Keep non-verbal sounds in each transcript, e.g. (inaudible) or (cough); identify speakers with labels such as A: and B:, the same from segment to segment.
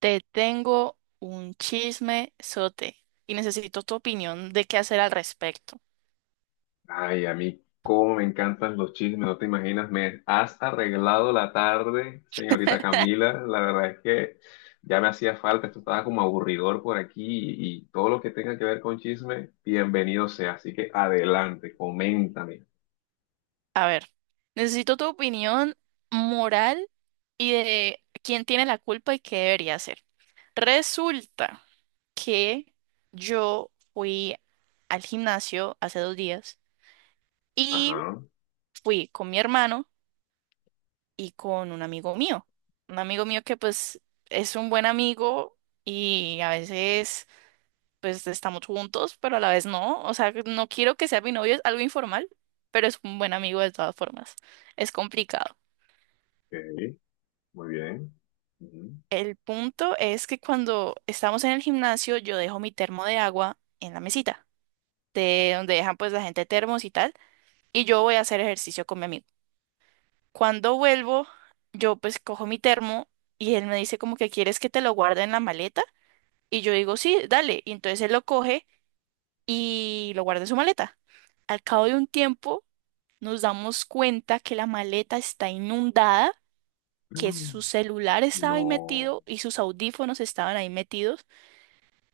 A: Te tengo un chisme sote y necesito tu opinión de qué hacer al respecto.
B: Ay, a mí cómo me encantan los chismes, no te imaginas, me has arreglado la tarde, señorita Camila. La verdad es que ya me hacía falta, esto estaba como aburridor por aquí y todo lo que tenga que ver con chisme, bienvenido sea. Así que adelante, coméntame.
A: A ver, necesito tu opinión moral y de quién tiene la culpa y qué debería hacer. Resulta que yo fui al gimnasio hace 2 días y
B: Ajá, ok,
A: fui con mi hermano y con un amigo mío. Un amigo mío que pues es un buen amigo y a veces pues estamos juntos, pero a la vez no. O sea, no quiero que sea mi novio, es algo informal, pero es un buen amigo de todas formas. Es complicado.
B: muy bien. Ujú.
A: El punto es que cuando estamos en el gimnasio, yo dejo mi termo de agua en la mesita, de donde dejan pues la gente termos y tal, y yo voy a hacer ejercicio con mi amigo. Cuando vuelvo, yo pues cojo mi termo y él me dice como que quieres que te lo guarde en la maleta, y yo digo sí, dale, y entonces él lo coge y lo guarda en su maleta. Al cabo de un tiempo, nos damos cuenta que la maleta está inundada, que su
B: Mm.
A: celular estaba ahí
B: No.
A: metido y sus audífonos estaban ahí metidos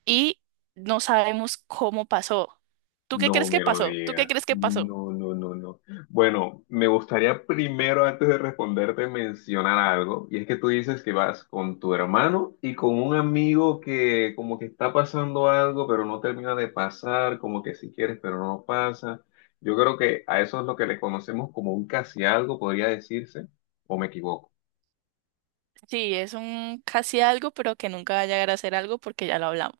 A: y no sabemos cómo pasó. ¿Tú qué
B: No
A: crees que
B: me lo
A: pasó? ¿Tú qué crees
B: digas.
A: que pasó?
B: No, no, no, no. Bueno, me gustaría primero, antes de responderte, mencionar algo. Y es que tú dices que vas con tu hermano y con un amigo que como que está pasando algo, pero no termina de pasar, como que si quieres, pero no pasa. Yo creo que a eso es lo que le conocemos como un casi algo, podría decirse, o me equivoco.
A: Sí, es un casi algo, pero que nunca va a llegar a ser algo porque ya lo hablamos.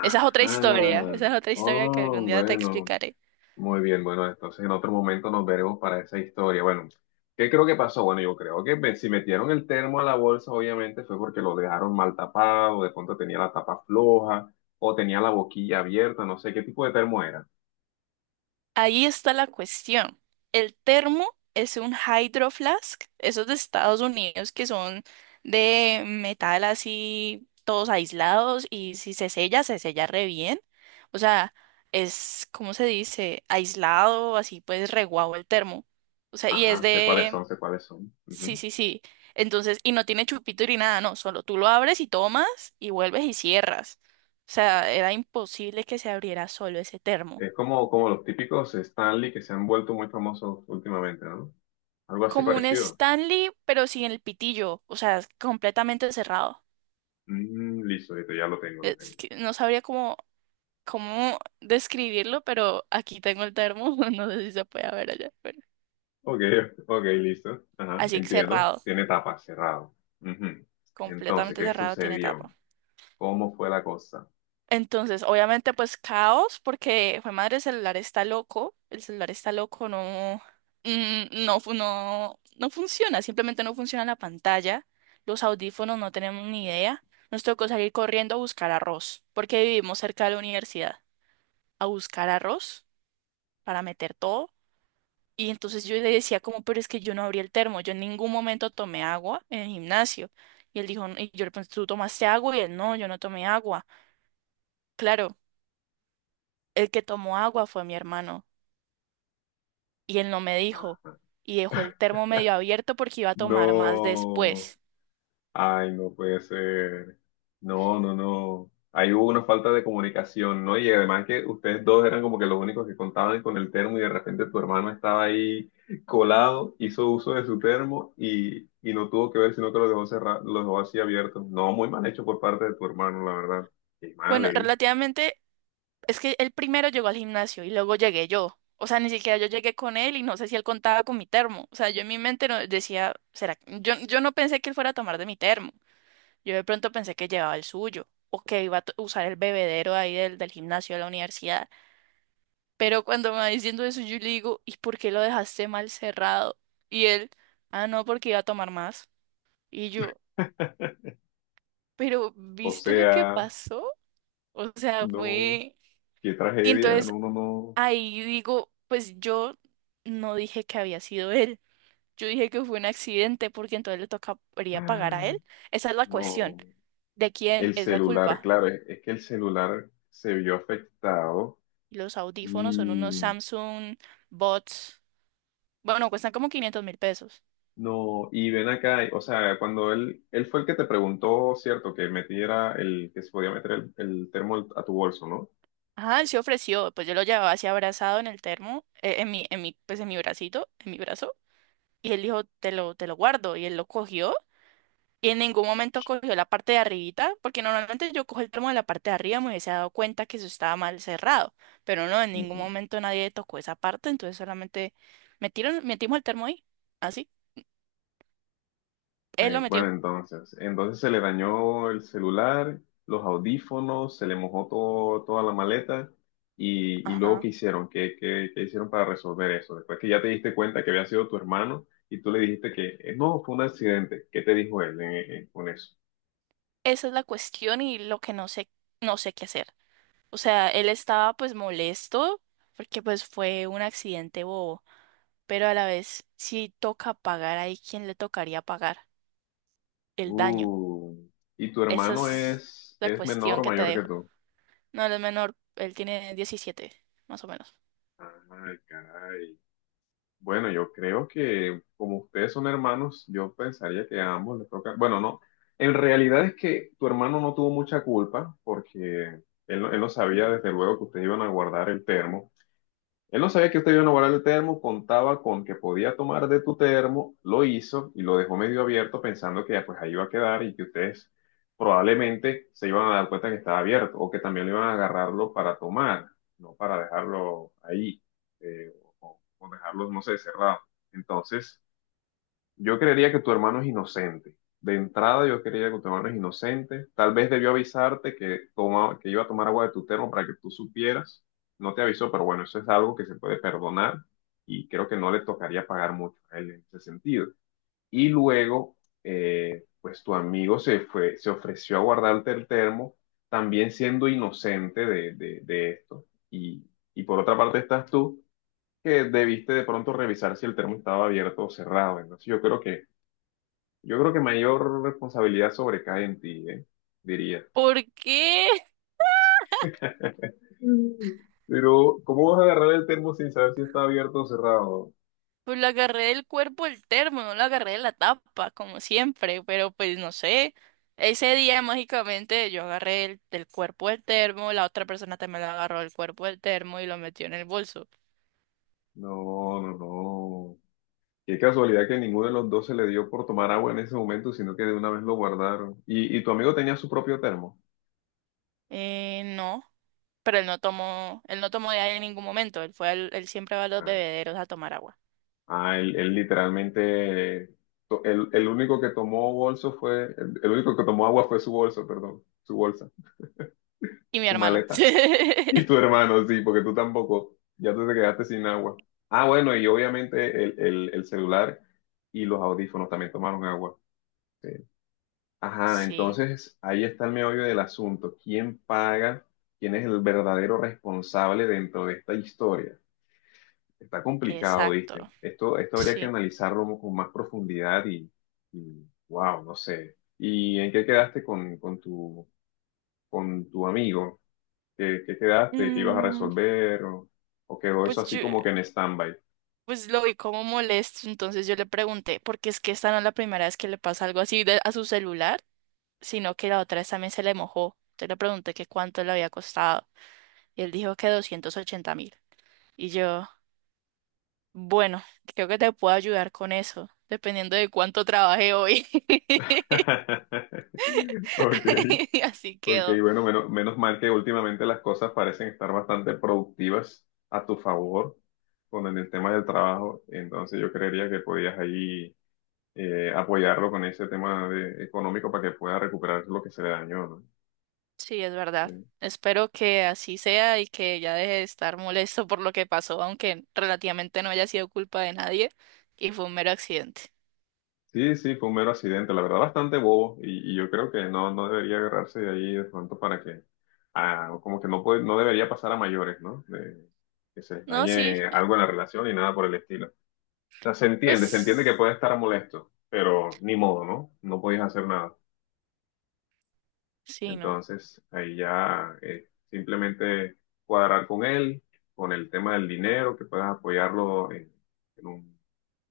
A: Esa es otra historia, esa es otra historia que
B: Oh,
A: algún día te
B: bueno.
A: explicaré.
B: Muy bien, bueno, entonces en otro momento nos veremos para esa historia. Bueno, ¿qué creo que pasó? Bueno, yo creo que si metieron el termo a la bolsa, obviamente fue porque lo dejaron mal tapado, de pronto tenía la tapa floja o tenía la boquilla abierta, no sé qué tipo de termo era.
A: Ahí está la cuestión. El termo es un hydro flask, esos de Estados Unidos que son de metal así, todos aislados y si se sella, se sella re bien. O sea, es, ¿cómo se dice? Aislado, así pues re guau el termo. O sea,
B: Ajá, sé cuáles son, sé cuáles son.
A: sí,
B: Ujú.
A: sí, sí. Entonces, y no tiene chupito ni nada, no, solo tú lo abres y tomas y vuelves y cierras. O sea, era imposible que se abriera solo ese termo.
B: Es como los típicos Stanley que se han vuelto muy famosos últimamente, ¿no? Algo así
A: Como un
B: parecido.
A: Stanley, pero sin el pitillo, o sea, es completamente cerrado.
B: Mm, listo, ya lo tengo, lo
A: Es
B: tengo.
A: que no sabría cómo describirlo, pero aquí tengo el termo, (laughs) no sé si se puede ver allá, pero
B: Ok, ok, listo. Ajá,
A: así
B: entiendo.
A: cerrado,
B: Tiene tapa, cerrado. Ujú. Entonces,
A: completamente
B: ¿qué
A: cerrado, tiene tapa.
B: sucedió? ¿Cómo fue la cosa?
A: Entonces, obviamente, pues caos, porque fue madre, el celular está loco, el celular está loco, no, no, no, no funciona, simplemente no funciona la pantalla, los audífonos no tenemos ni idea, nos tocó salir corriendo a buscar arroz, porque vivimos cerca de la universidad, a buscar arroz para meter todo, y entonces yo le decía como, pero es que yo no abrí el termo, yo en ningún momento tomé agua en el gimnasio, y él dijo, y yo le pregunté, ¿tú tomaste agua? Y él, no, yo no tomé agua, claro. El que tomó agua fue mi hermano y él no me dijo y dejó el termo medio abierto porque iba a tomar más
B: No.
A: después.
B: Ay, no puede ser. No, no, no. Ahí hubo una falta de comunicación, ¿no? Y además que ustedes dos eran como que los únicos que contaban con el termo y de repente tu hermano estaba ahí colado, hizo uso de su termo y no tuvo que ver, sino que lo dejó cerrado, lo dejó así abierto. No, muy mal hecho por parte de tu hermano, la verdad. Qué mal,
A: Bueno,
B: ¿eh?
A: relativamente es que él primero llegó al gimnasio y luego llegué yo. O sea, ni siquiera yo llegué con él y no sé si él contaba con mi termo. O sea, yo en mi mente no decía, será, yo no pensé que él fuera a tomar de mi termo. Yo de pronto pensé que llevaba el suyo o que iba a usar el bebedero ahí del gimnasio de la universidad. Pero cuando me va diciendo eso, yo le digo, ¿y por qué lo dejaste mal cerrado? Y él, ah, no, porque iba a tomar más. Y yo, pero
B: O
A: ¿viste lo que
B: sea.
A: pasó? O sea,
B: No,
A: fue...
B: qué
A: Y
B: tragedia,
A: entonces
B: no, no, no.
A: ahí digo, pues yo no dije que había sido él. Yo dije que fue un accidente porque entonces le tocaría pagar a él.
B: Ay,
A: Esa es la cuestión.
B: no,
A: ¿De quién
B: el
A: es la
B: celular,
A: culpa?
B: claro, es que el celular se vio afectado
A: Los audífonos son unos
B: y
A: Samsung Bots. Bueno, cuestan como 500.000 pesos.
B: no, y ven acá, o sea, cuando él fue el que te preguntó, cierto, que metiera que se podía meter el termo a tu bolso, ¿no?
A: Ajá, él se ofreció, pues yo lo llevaba así abrazado en el termo, en mi, pues en mi bracito, en mi brazo, y él dijo, te lo guardo, y él lo cogió, y en ningún momento cogió la parte de arribita, porque normalmente yo cojo el termo de la parte de arriba, me hubiese dado cuenta que eso estaba mal cerrado, pero no, en ningún momento nadie tocó esa parte, entonces solamente metimos el termo ahí, así, él lo metió,
B: Bueno, entonces se le dañó el celular, los audífonos, se le mojó todo, toda la maleta y luego
A: ajá,
B: ¿qué hicieron? Qué hicieron para resolver eso? Después que ya te diste cuenta que había sido tu hermano y tú le dijiste que no, fue un accidente. ¿Qué te dijo él con eso?
A: esa es la cuestión y lo que no sé, no sé qué hacer, o sea, él estaba pues molesto, porque pues fue un accidente bobo pero a la vez, si toca pagar ahí, ¿quién le tocaría pagar el daño?
B: Uh, ¿Y tu
A: Esa
B: hermano
A: es la
B: es menor
A: cuestión
B: o
A: que te
B: mayor que
A: dejo.
B: tú?
A: No, él es menor, él tiene 17, más o menos.
B: Ay, caray. Bueno, yo creo que como ustedes son hermanos, yo pensaría que a ambos les toca. Bueno, no. En realidad es que tu hermano no tuvo mucha culpa porque él no sabía desde luego que ustedes iban a guardar el termo. Él no sabía que usted iba a guardar el termo, contaba con que podía tomar de tu termo, lo hizo y lo dejó medio abierto pensando que ya pues ahí iba a quedar y que ustedes probablemente se iban a dar cuenta que estaba abierto o que también le iban a agarrarlo para tomar, no para dejarlo ahí eh, o dejarlo, no sé, cerrado. Entonces... Yo creería que tu hermano es inocente. De entrada, yo creería que tu hermano es inocente. Tal vez debió avisarte que, que iba a tomar agua de tu termo para que tú supieras. No te avisó, pero bueno, eso es algo que se puede perdonar y creo que no le tocaría pagar mucho a él en ese sentido. Y luego, pues tu amigo se fue, se ofreció a guardarte el termo, también siendo inocente de, de esto. Y por otra parte estás tú, que debiste de pronto revisar si el termo estaba abierto o cerrado. Entonces, yo creo que mayor responsabilidad sobrecae en ti, ¿eh? Diría.
A: ¿Por qué?
B: Mm. Pero, ¿cómo vas a agarrar el termo sin saber si está abierto o cerrado?
A: Pues lo agarré del cuerpo el termo, no lo agarré de la tapa, como siempre, pero pues no sé. Ese día mágicamente yo agarré del cuerpo el termo, la otra persona también lo agarró del cuerpo el termo y lo metió en el bolso.
B: No, no, no. Qué casualidad que ninguno de los dos se le dio por tomar agua en ese momento, sino que de una vez lo guardaron. ¿Y tu amigo tenía su propio termo?
A: No, pero él no tomó de ahí en ningún momento. Él fue él siempre va a los
B: Ah,
A: bebederos a tomar agua.
B: ah, él literalmente, el único que tomó bolso fue, el único que tomó agua fue su bolso, perdón, su bolsa,
A: Y mi
B: su
A: hermano.
B: maleta. Y tu
A: (laughs)
B: hermano, sí, porque tú tampoco, ya tú te quedaste sin agua. Ah, bueno, y obviamente el celular y los audífonos también tomaron agua. Sí. Ajá,
A: Sí,
B: entonces ahí está el meollo del asunto. ¿Quién paga? ¿Quién es el verdadero responsable dentro de esta historia? Está complicado, ¿viste?
A: exacto.
B: Esto habría que
A: Sí.
B: analizarlo con más profundidad y, wow, no sé. ¿Y en qué quedaste con tu amigo? ¿Qué, qué quedaste? ¿Qué ibas a
A: Mm,
B: resolver? O quedó eso
A: pues
B: así
A: yo,
B: como que en stand-by?
A: pues lo vi como molesto, entonces yo le pregunté, porque es que esta no es la primera vez que le pasa algo a su celular, sino que la otra vez también se le mojó. Entonces le pregunté que cuánto le había costado y él dijo que 280.000. Y yo, bueno, creo que te puedo ayudar con eso, dependiendo de cuánto trabajé hoy. (laughs)
B: (laughs) Ok,
A: (laughs) Así
B: ok,
A: quedó.
B: bueno, menos mal que últimamente las cosas parecen estar bastante productivas a tu favor con el tema del trabajo, entonces yo creería que podías ahí apoyarlo con ese tema económico para que pueda recuperar lo que se le dañó, ¿no?
A: Sí, es verdad. Espero que así sea y que ya deje de estar molesto por lo que pasó, aunque relativamente no haya sido culpa de nadie y fue un mero accidente.
B: Sí, sí, fue un mero accidente, la verdad, bastante bobo, y yo creo que no, no debería agarrarse de ahí de pronto para que, ah, como que no puede, no debería pasar a mayores, ¿no? De, que se les
A: No, sí,
B: dañe algo en la relación y nada por el estilo. O sea, se entiende que
A: pues
B: puede estar molesto, pero ni modo, ¿no? No podías hacer nada.
A: sí, no.
B: Entonces, ahí ya simplemente cuadrar con él, con el tema del dinero, que puedas apoyarlo en un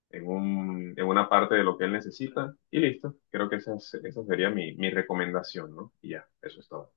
B: en un, en una parte de lo que él necesita y listo. Creo que esa, esa sería mi, mi recomendación, ¿no? Y ya, eso es todo.